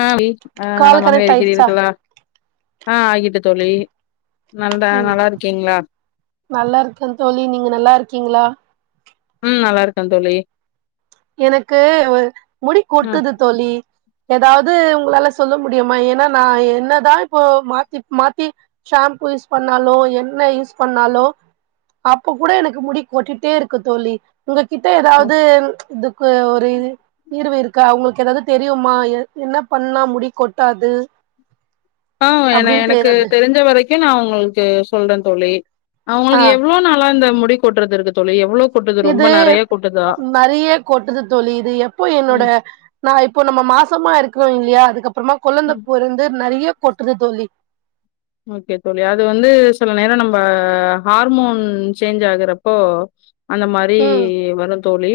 ஆ வி ஆ கால் நலமாக கனெக்ட் ஆயிடுச்சா இருக்கிறீர்களா ஆ ஆகிட்டு தோழி நல்லா ம் நல்லா இருக்கீங்களா நல்லாருக்கே தோழி நீங்க நல்லாருக்கீங்ளா ம் நல்லாருக்கே தோழி எனக்கு வ முடி ம் கொட்டுது தோழி எதாது உங்களால சொல்ல முடியுமா ஏனா நா என்னதா இப்போ மாத்தி மாத்தி ஷாம்பூ யூஸ் பண்ணாலோ எண்ண யூஸ் பண்ணாலோ அப்ப கூட எனக்கு முடி கொட்டிட்டே இருக்கு தோழி உங்ககிட்ட ம் எதாது இதுக்கு ஒரு தீர்வு இருக்கா உங்குளுக்கு எதாது தெரியுமா ஏ என்ன பண்ணா முடி கொட்டாது ஆ என அப்டின்னு எனக்கு தெரிது தெரிஞ்ச வரைக்கு நா உங்ளுக்கு சொல்றே தோழி ஆ உங்குளுக்கு எவ்ளோ நாளா இந்த முடி கொட்றது இருக்கு தோழி எவ்ளோ கொட்டுது ரொம்ப இது நெறைய கொட்டுதா நெறையா கொட்டுது தோழி இது எப்போ என்னோட ம் நா இப்போ நம்ம மாசமா இருக்குறோ இல்லையா அதுக்கப்றமா குழந்த ம் பொறந்து நறைய கொட்டுது தோழி ஓகே தோழி அது வந்து சில நேரோ நம்ப ஹார்மோன் சேஞ்ச் ஆகுறப்போ அந்த மாரி ம் வருந்தோழி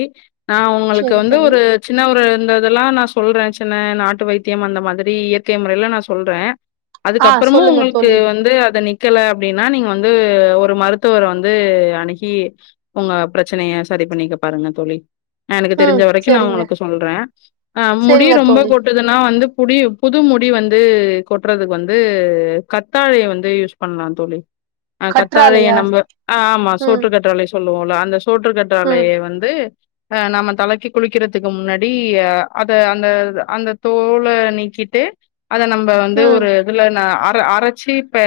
நா உங்குளுக்கு சேரி வந்து தோழி ஒரு சின்ன ஒரு அந்த இதெல்லா நா சொல்றே சின்ன நாட்டு வைத்தியம் அந்த மாதிரி இயற்கை முறைல நா சொல்றே ஆ அதுக்கப்றமு சொல்லுங்க உங்களுக் தோழி வந்து அது நிக்கல அப்டினா நீங்க வந்து ஒரு மருத்துவர வந்து அணுகி உங்க பிரச்சனைய சரி பண்ணிக்க பாருங்க தோழி எனக்கு ம் தெரிஞ்ச வரைக்கு நா சேரிங்க உங்குளுக்கு சொல்றே ஆ முடி சேரிங்க ரொம்ப தோழி கொட் ட்டுதுன்னா வந்து புடி புது முடி வந்து கொட்றதுக்கு வந்து கத்தாழைய வந்து யூஸ் பண்லா தோழி அ கத்தாழைய கற்றாழையா நம்ப அ ஆமா ம் சோற்று கற்றாழை சொல்லுவோல அந்த சோற்று ம் கற்றாழைய வந்து அ நம்ம தலைக்கி குளிக்கிறதுக்கு முன்னாடி அத அந்த அந்த தோல நீக்கிட்டு அத நம்ப வந்து ம் ஒரு இதுல நா இப்ப அரைச்சி இப்ப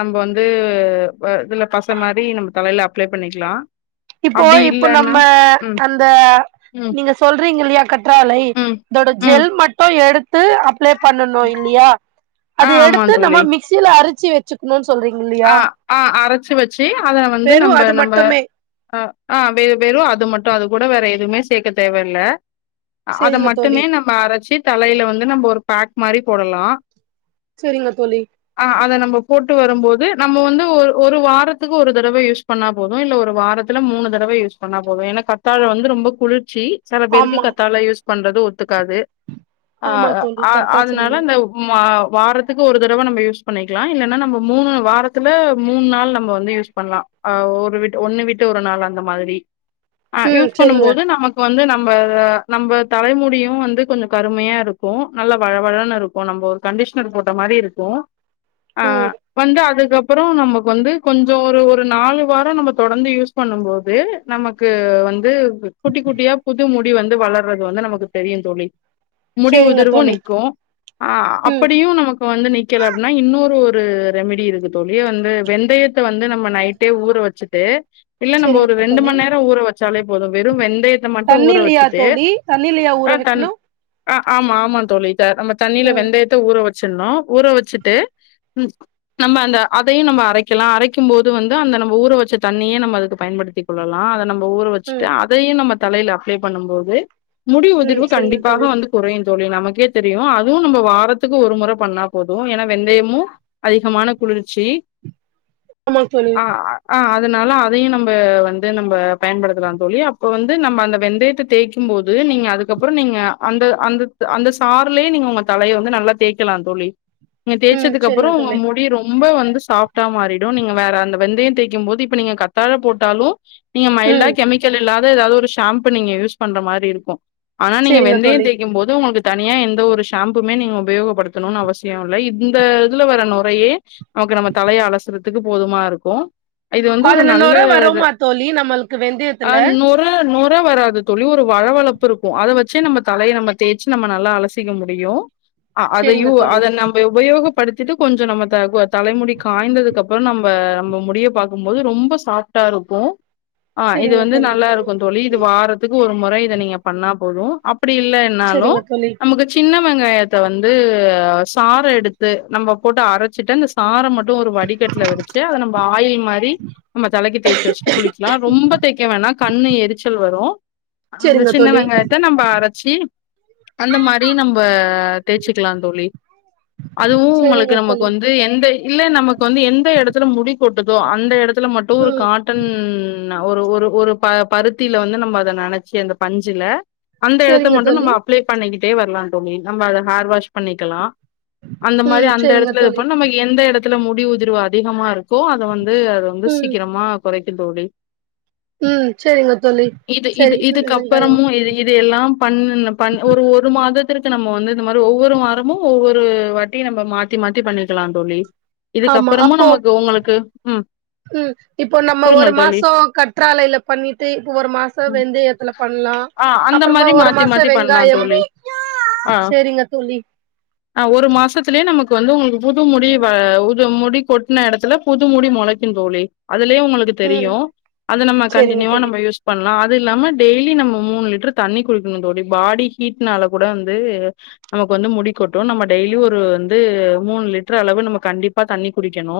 நம்ப வந்து அ இதுல பசை மாறி நம்ம தலையில அப்ளை பண்ணிக்கலா இப்போ அப்டி இப்போ இல்லன்னா நம்ம ம் அந்த ம் நீங்க சொல்றீங்க இல்லயா கற்றாலை ம் இதோட ம் ஜெல் மட்டு எடுத் து அப்ளை பண்ணணு இல்லியா ஆ அது ஆமா எடுத்து நம்ம தோழி மிக்சியில அரைச்சு வச் சுக்கணு சொல்றீங் இல்லிங் ஆ ஆ அரைச்சி வச்சு அதல வந்து வெறு நம்ப அது நம்ப மட்டுமே அ அ வெ வெறு அது மட்டு அது கூட வேற எதுமே சேக்க தேவையில்ல அத சேரிங்க தோழி மட்டுமே நம்ம அரைச்சி தலையில வந்து நம்ம ஒரு பேக் மாறி போட்லா சேரிங்க தோழி அ அத நம்ம போட்டு வரும்போது நம்ம வந்து ஒரு ஒரு வாரத்துக்கு ஒரு தடவை யூஸ் பண்ணா போதும் இல்ல ஒரு வாரத்துல மூணு தடவை யூஸ் பண்ணா போதும் ஏன்னா கத் தாழ வந்து ரொம்ப குளிர்ச்சி சில பேருக்கு ஆமா கத்தாழை யூஸ் பண்றது ஒத்துக்காது அ ஆமா தோழி அ கரெக்டா அதுனால சொன்னீங்க அந்த ம்மா வாரத்துக்கு ஒரு தடவை நம்ம யூஸ் பண்ணிக்கலா இல்லன்னா நம்ம மூணு வாரத் துல மூன் நாள் நம்ம வந்து யூஸ் பண்லா அ ஒரு விட்டு ஒண்ணு விட்டு ஒரு நாள் அந்த மாதிரி அ ம் யூஸ் பண்ணும் செரிங்க போது நமக் கு வந்து நம்ம நம்ம தலைமுடியு வந்து கொஞ்சோ கருமையா இருக்கும் நல்ல வழவழன்னு இருக்கும் நம்ப கண்டிஷனர் போட்ட மாறி இருக்கும் ஆ ம் வந்து அதுக்கு அப் புறோ நமக்கு வந்து கொஞ்சோ ஒரு ஒரு நாலு வார நம்ம தொடர்ந்து யூஸ் பண்ணும் போது நமக்கு வந்து குட்டி குட்டியா புது முடி வந்து வளர்றது வந்து நமக்கு தெரியு தோழி முடி செரிங்க உதிர்வும் தோழி நிக்கும் அ ம் அப்புடியு நமக் கு வந்து நிக்கல அப்புடின்னா இன்னொரு ஒரு ரெமிடி இருக்கு தோழி வந்து வெந்தய த்த வந்து நம்ம நைட்டே ஊற வச்சுட்டு இல்ல நம்ப ஒரு செரிங்க ரெண்டு தோழி மண் நேரோ ஊற வச்சாலே போதும் வெறு வெந்தயத்த மட்டும் ஊற வச்சுட்டு தண்ணிலையா ஊற வெக்கணு அ ஆமா ஆமா தோழி நம்ம தண்ணியில ம் வெந்த யத்த ஊற வச்சிரனு ஊற வச்சுட்டு நம்ம அந்த அதையு நம்ம அரைக்கலா அரைக்கும் போது வந்து அந்த நம்ம ஊற வச்ச தண்ணிய நம்ம அதுக்கு பயன்படுத்திக் கொள்ளலா அத நம்ம ஊற வச்சுட்டு ம் அதையு நம்ம தலையில அப்ளை பண்ணும்போது முடி ம் உதிர்வு செரிங்க கண்டிப்பாக தோழி வந்து குறையு தோழி நமக்கே தெரியு அதுவு நம்ம வாரத்துக்கு ஒரு முறை பண்ணா போதும் ஏன்னா வெந்தயமு அதிகமான குளிர்ச்சி ஆமா தோழி ஆ அ அதுனால அதையு நம்ப வந்து நம்ப பயன்படுத்தலா தோழி அப்ப வந்து நம்ம அந்த வெந்தயத்துக் தேய்கும் போது நீங்க அதுக்கப்பறோ நீங்க அந்த அந்த அந்த சாருலயே நீங்க உங்க தலைய வந்து நல்லா தேய்க் கலா தோழி நீங்க ம் தேய்சதுக்கு அப்பறோ செரிங்க உங்க தோழி முடி ரொம் ப வந்து சாப்டா மாறிடும் நீங்க வேற அந்த வெந்தய தேய்க்கும் போது இப்ப நீங்க கத்தாழ போட்டாலு நீங்க மைல்டா ம் கெமிக்கல் இல்லாத ஏதாது ஒரு ஷாம்பு நீங்க யூஸ் பண்ற மாறி இருக்கும் ஆனா நீங்க செரிங்க வெந்தயம் தோழி தேய்க்கு போது உங்களுக்கு தனியா எந்த ஒரு ஷாம்புமே நீங்க உபயோகப்படுத்தணுன்னு அவசிய இல்ல இந்த இதுல வர நுரையே ஒகே நம்ப தலைய அலசுறதுக்கு போதுமா இருக்கும் இது வந்து ஒரு அதுல நல்ல நொர இது வருமா தோழி நம்மளுக்கு அ வெந்தயத்துல நோ ரை நொரை வராது தோழி ஒரு வள வளப்பு இருக்கும் அத வச்சே நம்ம தலைய நம்ம தேச்சு நம்ம நல்லா அலசி க்க முடியு அ செரிங்க அதையு தோழி அத நம்ம உபயோகப்படுத்திட்டு கொஞ்சோ நமக் கு தலைமுடி காய்ந்ததுக்கு அப்றோ நம்ப நம்ப முடிய பாக்கும்போது ரொம்ப சாப்டா இருக்கும் அ இது செரிங்க வந்து தோழி நல்லா இருக்கும் தோழி இது வாரத்துக்கு ஒரு முறை இதை நீங்க பண்ணா போதும் அப்புடி இல்ல ன்னாலு செரிங்க தோழி நமக்குத் சின்ன வெங்காயத்த வந்துஆ சாறு எடுத்து நம்ப போட்டு அரத் ச்சிட்டு அந்த சாற மட்டு ஒரு வடிகட்ல வடிச்சு அத நம்ப ஆயில் மாரி நம்ம தலைக்கி தேச்சு வச்ட்டு குளிக்லா ரொம்ப தேக்க வேணா கண்ணு எரிச்சல் வரு நாலு செரிங்க சின்ன தோழி வெங்காயத்த நம்ப அரச்சி அந்த மாரி நம்ப தேச்சுக்குலா தோழி அதுவு உங்களுக்கு செரிங்க நம்மக் தோழி இது எந்த இல்ல நமக்கு வந்து எந்த எடத்துல முடி கொட்டுதோ அந்த எடத்துல மட்டு ஒரு ம் காட் ட்டன் னா ஒரு ஒரு ஒரு ப பருத்தில வந்து நம் அத நனச்சி அந்த பஞ்சில அந்த எடத்த செரிங்க மட்டுன் தோழி நம்ம அப்ளை பண்ணிக்கிட்டே வர்லா தோழி நம்ம அத ஹேர் வாஷ் பண்ணிக்கலா அந்த மாரி ம் அந்த செரிங்க எடத்துலத் தோழி ம்ம எந்த எடத்துல முடி உதிர்வு அதிகமா ருக்கோ அத வந்து அது வந்து ம் சீக்கிரமா குறைக்கின் தோழி ம் செரிங்க தோழி இது இது செரி இந்த வெங்காயோ இதுக்கப்பறமு இது இது எல்லாம் பண்ணுண பண் ஒரு ஒரு மாதத்திற்கு நம்ம வந்து இந்த மாரு ஒவ்வொரு வாரமு ஒவ்வொரு வாட்டி நம்ம மாத்தி மாத்தி பண்ணி க்கிலா தோழி ஆமா இதுக்கப்பறமு அப்போ நமக்கு உங்களுக்கு ம் ம் இப்போ நம்ம ஒரு கூறுங்கள் தோழி. மாசோ கற்றாலைல பண்ணிட்டு இப்ப ஒரு மாச ம் வெந்துயத்துல பண்லா ஆ அந்த அப்புறமா மாரி ஒரு மாத்தி மாசம் மாத்தி பண்ணலாம் வெங்காயம் தோழி. ஆ சரிங்க தோழி. ஆ ஒரு மாசத்துலே நமக்கு வந்து உங்குள்க்கு புது முடி வ உதும் முடி கொட் இந்ந எடத்துல புது முடி மொளைக்கின் தோழி அதுலே உங்களுக்கு ம் தெரியு அத நம்ம சேரிங்க கண்டின்யூவா தோழி நம்ப யூஸ் பண்லா அத் இல்லாம டெய்லி நம்மு மூணு லிட்டர் தண்ணி குய்க்கணு தோழி பாடி ஹீட்னால கூட வந்து நமக் வந்து முடிக்கொட்டு நம்ம டெய்லி ஒரு வந்து யோவ் மூணு லிட்ரு அளவு நம்ம கண்டிப்பா தண்ணி குடிக்கணு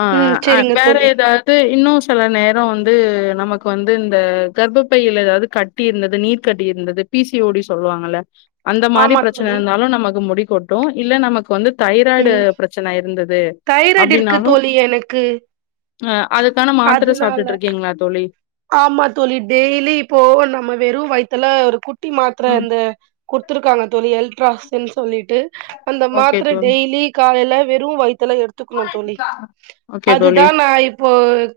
அ ம் அ ஆ சேரிங்க வேற தோழி எதாவ் து இன்னு சில நேரோ வந்து நமக்கு வந்து இந்த கர்ப்ப பைய்யில எதாவ்து கட் ட்டி இருந்தது நீர் கட்டி இருந்தது பி சி ஓ டி சொல்வாங்கள்ல அந்த மாரி ஆமா ப்ரச்சன தோழி இருந்தாலு நமக்கு முடிக்கொட்டு இல்ல நமக் வந்துட் தைராய்டு ம் ப்ரச்சன இருந்தது தைராய்டு இருக்கு அப்டின்னாலு தோழி எனக்கு அ அதுக்கான மாத்ர அதனால சாப்ட்டுட்ருக்கீங்ளா தோழி ஆமா தோழி டெய்லி இப்போவு நம்ம வெறு வய்த்துல ஒரு குட்டி மாத்ர ம். இந்த குர்த்துருக்காங்க தோழி எல்ட்ராசின் சொல்லிட்டு அந்த ஓகே மாத்ர தோழி. டெய்லி காலைல வெறு வயித்துல எடுத்துக்ணு தோழி ஓகே தோழி. அதுதா நா இப்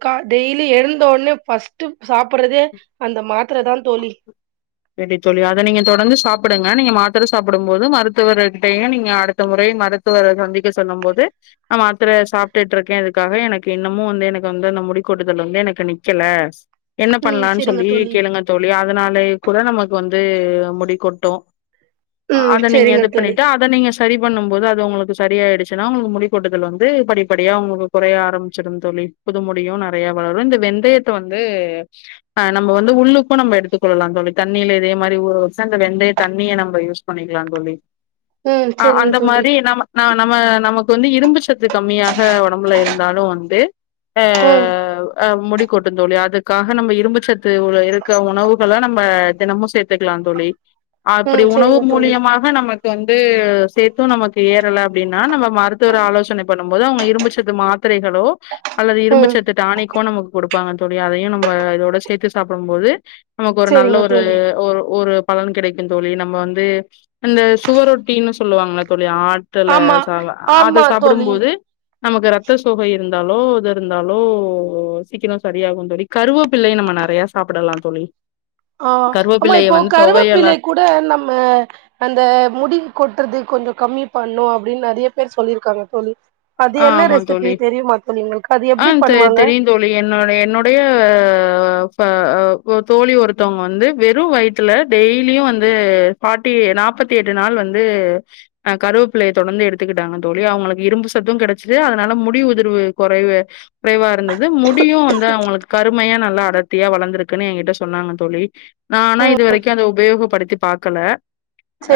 கா டெய்லி எழுந்த ஒட்னே பஸ்ட்டு சாப்படதே அந்த மாத்தர தா தோழி எடி தோழி அத நீங்க தொடந்து சாப்புடுங்க நீங்க மாத்தர சாப்புடும் போது மருத்துவர் அடிட்டையி நீங்க அடுத்த முறை மருத் துவர சந்திக்க சொல்லும் போது நா மாத்துரே சாப்ட்டுட்ருக்கே இதுக்காக எனக் இன்னமு வந்தே எனக் வந்து அந்த முடிக்கொட்டுதல் வந்து எனக்கு நிக்கல என்ன ம் பண்லான் சரிங்க சொல்லி தோழி கேளுங்க தோழி அதனாலய் கூட நமக் வந்து அ முடி கொட்டு ஆ ம் அத நீங்க சரிங்க இது தோழி பண்ணிட்டா ஆட் இத நீங்க சரி பண்ணும் போது அது உங்குளுக்கு சரியாய்டுச்சுன்னா உங்ளுக்கு முடி கொட்டுதல் வந்து படிப்படியா உங்ளுக்கு குறைய ஆரம்பிச்சிடும் தோழி புது முடியு நறையா வளரு இந்த வெந்தயத்த வந்து ஆ நம்ம வந்து உள்ளுக் க்கு நம்ம எடுத்துக்கொள்ளலா தோழி தண்ணிலே இதே மாரி ஊற வெப்சாந்து வெந்தைய தண்ணிய நம்ப யூஸ் பண்ணிக்கிலான் தோழி ம் ஆ சரிங்க அந்த தோழி மாரி நம்ம நா நம்ம நமக் வந்து இரும்பு ஷத்து கம்மியாஹ ஒடம்புல இருந்தாலு வந்து அ ம் அ முடிகொட்டுந்தோழி அதுக்காஹ நம்ப இரும்புச்சத்து உள்ள எல் க உணவுகள நம்ப தினமு சேத்துக்கலா தோழி ஆப்டி ம் உணவு சரிங்க தோழி மூலியமா ந நமக்கந்து சேத்தூ நமக் ஏறல அப்டின்னா நம்ம மருத்துவர் ஆலோசனை பண்ணும் போது அவ்ங்க இரும்புச்சத்து மாத் திரைகளோ அல்லது ம் இரும்புச்சத்து டானிக்கோ நமக்கு கொடு ப்பாங்க தோழி அதையு நம்ப இதோட சேத்து சாப்பிடும் போது. நமக்கு ஒரு நல்ல சரிங்க ஒரு தோழி ஒரு ஒரு பலன் கிடைக்கு தோழி நம்ம வந்து அந்த சுவரொட்டின்னு சொல்லுவாங்கள தோழி ஆட்டுல ஆமா ச அத ஆமா தோழி சாப்பிடும்போது நமக்கு ரத்த சோக இருந்தாலோ இது இருந்தாலோ சீக்கிரொ சரியாகு தோழி கருவேப்பில்லையு நம்ம நறைய சாப்பிடலா தோழி ஆ ஆமா கருவேப்பிள்ளைய இப்போ வந்து தொவையலா கருவேப்பிலை கூட நம்ம அந்த முடி கொட்றது கொஞ்சொ கம்மி பண்ணு அப்டின் நறைய பேர் சொல்லிருக்காங்க தோழி அது ஆ என்ன ஆமா தோழி ரெசிபி தெரியுமா தோழி உங்களுக்கு அது ஆ எப்டி தெ பண்ணுவாங்க தெரியும் தோழி என்னுடை என்னுடைய ஃப அ தோழி ஒருத்தவங்க வந்து வெறு வயித் துல டெய்லியு வந்து ஃபாட்டி நாப்பத்தி எட்டு நாள் வந்து அ கருவேப்பிலய தொடர்ந்து எடுத்துக்கிட்டாங்க தோழி அவங்களுக்கு இரும்பு ச த்தும் கெடச்சிது அதனால முடி உதிர்வு கொறைவு குறைவா இருந்தது முடியு வந்து அவங்களுக்கு கருமையா நல்லா அடர்த்தியா வளந்திருக்குனு ஏங்கிட்ட சொன்னாங்க தோழி நா ஆனா ம் இது வரைக்கு அத உபயோகப்படுத்தி பாக்கல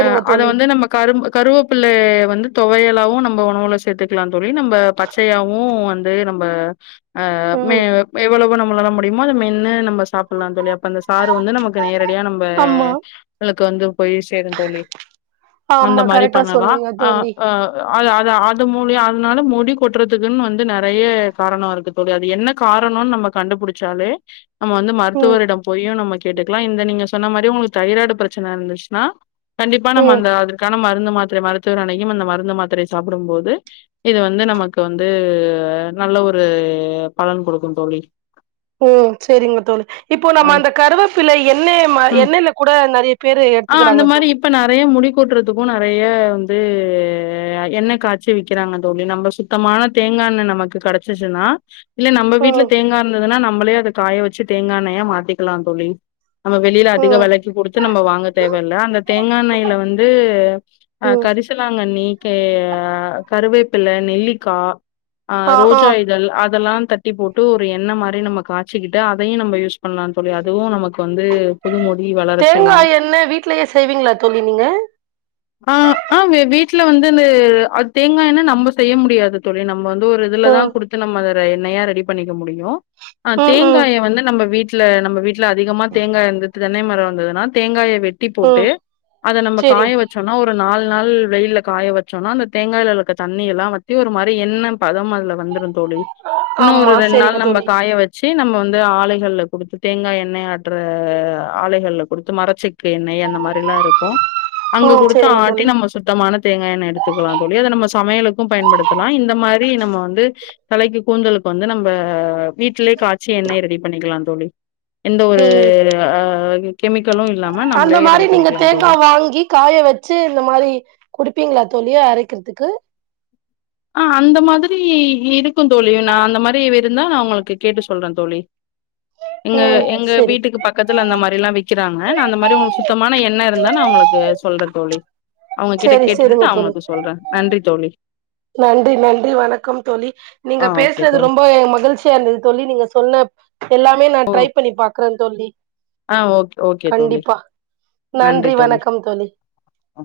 அ அத தோழி வந்து நமக் கரும் கருவேப்பிலைய வந்து தொவயலாவு நம்ப உணவுல சேத்து துக்கலா தோழி நம்ப பச்சயாவு வந்து நம்ப ஆ மே ம் எவ்வளவு நம்மளால முடியுமோ அத மென்னு நம்ம சாப்பிலா தோழி அப்ப அந்த சாறு வந்து நமக் கு நேரடியா நம்ப ஆமா ளுக்கு வந்து போய் சேரு தோழி அந்த ஆமா மாதிரியு கரெக்டா பண்ணலா சொன்னீங்க ஆ தோழி ஆ அது அதா அது முழி அதனால முடி கொட்றதுக்குனு வந்து நெறைய காரணொ இருக்கு தோழி அது என்ன காரணோன்னு நம்ம கண்டுபுடிச்சாலே நம்ம வந்து ம் மருத்துவரிடம் போயு நம்ம கேட்டுக்கலா இந்த நீங்க சொன்ன மாரி உங்களுக் தைராய்டு பிரச்சனே இருந்துச்சுனா கண்டிப்பா நம்ம ம் அந்த அது க்கான மருந்து மாத்திர மருத்துவர் அணுகியும் அந்த மருந்து மாத்திரை சாப்பிடும் போது இது வந்து நமக்கு வந்து நல்ல ஒரு பலன் குடுக்கு தோழி ம் செரிங்க தோழி இப்போ அ நம்ம அந்த கருவேப்பிலை எண்ணெ ம எண்ணெல கூட நெறைய பேர் எடுத்துக்குறாங் இந்த மாரி இப்ப நறைய முடி கொட்றதுக்கு நறைய வந்து எண்ணெ காச் சி விக்கிறாங்க தோழி நம்ப சுத்தமான தேங்கா எண்ணெ நமக்கு கெடைச்சிச்சுனா இல்ல நம்ப வீட்ல ம் தேங்கா இருந்ததுனா நம்பளே அத காய வச்சு தேங்கா எண்ணெயா மாத்திக்கலா தோழி நம்ப வெளியில அதிக ம் வெலைக்கு குடுத்து நம்ப வாங்க தேவையில்ல அந்த தேங்கா எண்ணெயில வந்து அ ம் கரிசலாங்கண்ணி கே கருவேப்பில நெல்லிக்கா ஆ ரோஜா இதழ் அதெல்லா தட்டி போட்டு ஒரு எண்ணெ மாரி நம்ம காச்சிகிட்டு அதயு நம்ப யூஸ் பண்லா தோழி அதுவு நமக்கு வந்து புது முடி வளரச் தேங்கா செய்யு எண்ணெ வீட்லயே செய்வீங்களா தோழி நீங்க ஆ ஆ வெ வீட்ல வந்து இந் அத் தேங்கா எண்ண நம்ப செய்ய முடியாது தோழி நம்ப வந்து ஒரு இதுலதா ம் குடுத் து நம்ப அத எண்ணையா ரெடி பண்ணிக்க முடியு அ ம் ம் தேங்காய வந்து நம்ப வீட் ட்ல நம்ப வீட்ல அதிகமா தேங்காய் இருந்தது தென்னை மரம் இருந்ததுனா தேங்காய வெட் ட்டி போட்டு ம் அத நம்ப காய சரிங் வச்சோனா ஒரு நாலு நாள் வெயில்ல காய வச்சோனா அந்த தேங்காய்ல இருக்க தண்ணிலா வத்தி ஒரு மாரி எண்ணெ பதம் அதுல வந்துரும் தோழி இன்னு ஒரு ஆமா ரெண் சரிங்க நாள் நம்ப தோழி காய வெச் ச்சு நம்ப வந்து ஆலைகள்ல குடுத்து தேங்கா எண்ணெய் ஆட்டுற ஆலைகள்ல குடுத்து மரச்செ க்கு எண்ணெய் அந்த மாரிலா இருக்கு அங்க ம் குடுத்து சரிங்க ஆட்டி தோழி நம்ப சுத்தமான தேங்கா எண்ணை எடுத்துக்கலா தோழி அத நம்ம சமையலுக்கு பயன்படுத்தலா இந்த மாதிரி நம்ம வந்து தலைக்கு கூந்தலுக் வந்து நம்ப வீட்லயே காச்சி எண்ணெய ரெடி பண்ணிக்கலா தோழி எந்த ஒரு ம் அ கெமிக்கலு இல்லாம அந்த நம்பளே மாரி ரெடி நீங்க பண்ணிக்கலா தேங்கா தோழி வாங்கி காய வச்சு இந்த மாரி குடுப்பீங்களா தோழி அரைக்கிறதுக்கு ஆ அந்த மாதிரி இருக்குந் தோழி நா அந்த மாரி இருந்தா நா உங்களுக்கு கேட்டு சொல்ற தோழி எங்கள ம் எங்க சரி வீட்டுக்கு பக்கத்துல அந்த மாரில்லா வி க்கிறாங்க நா அந்த மாரி உங்களுக்கு சுத்தமான எண்ண இருந்தா நா உங்களுக்கு சொல்ற தோழி அவுங்ககிட்ட சேரி கேட்டுட்டு சேரிங்க நா தோழி உங்களுக்கு சொல்ற நன்றி தோழி நன்றி நன்றி வணக்கம் தோழி நீங்க ஆ ஓகே பேசுனது தோழி ரொம்ப மகிழ்ச் சியா இருந்தது தோழி நீங்க சொன்ன எல்லாமே நா ட்ரை பண்ணி பாக்குற தோழி ஆ ஓகே ஓகே தோழி கண்டிப்பா நன்றி வணக்கம் தோழி அ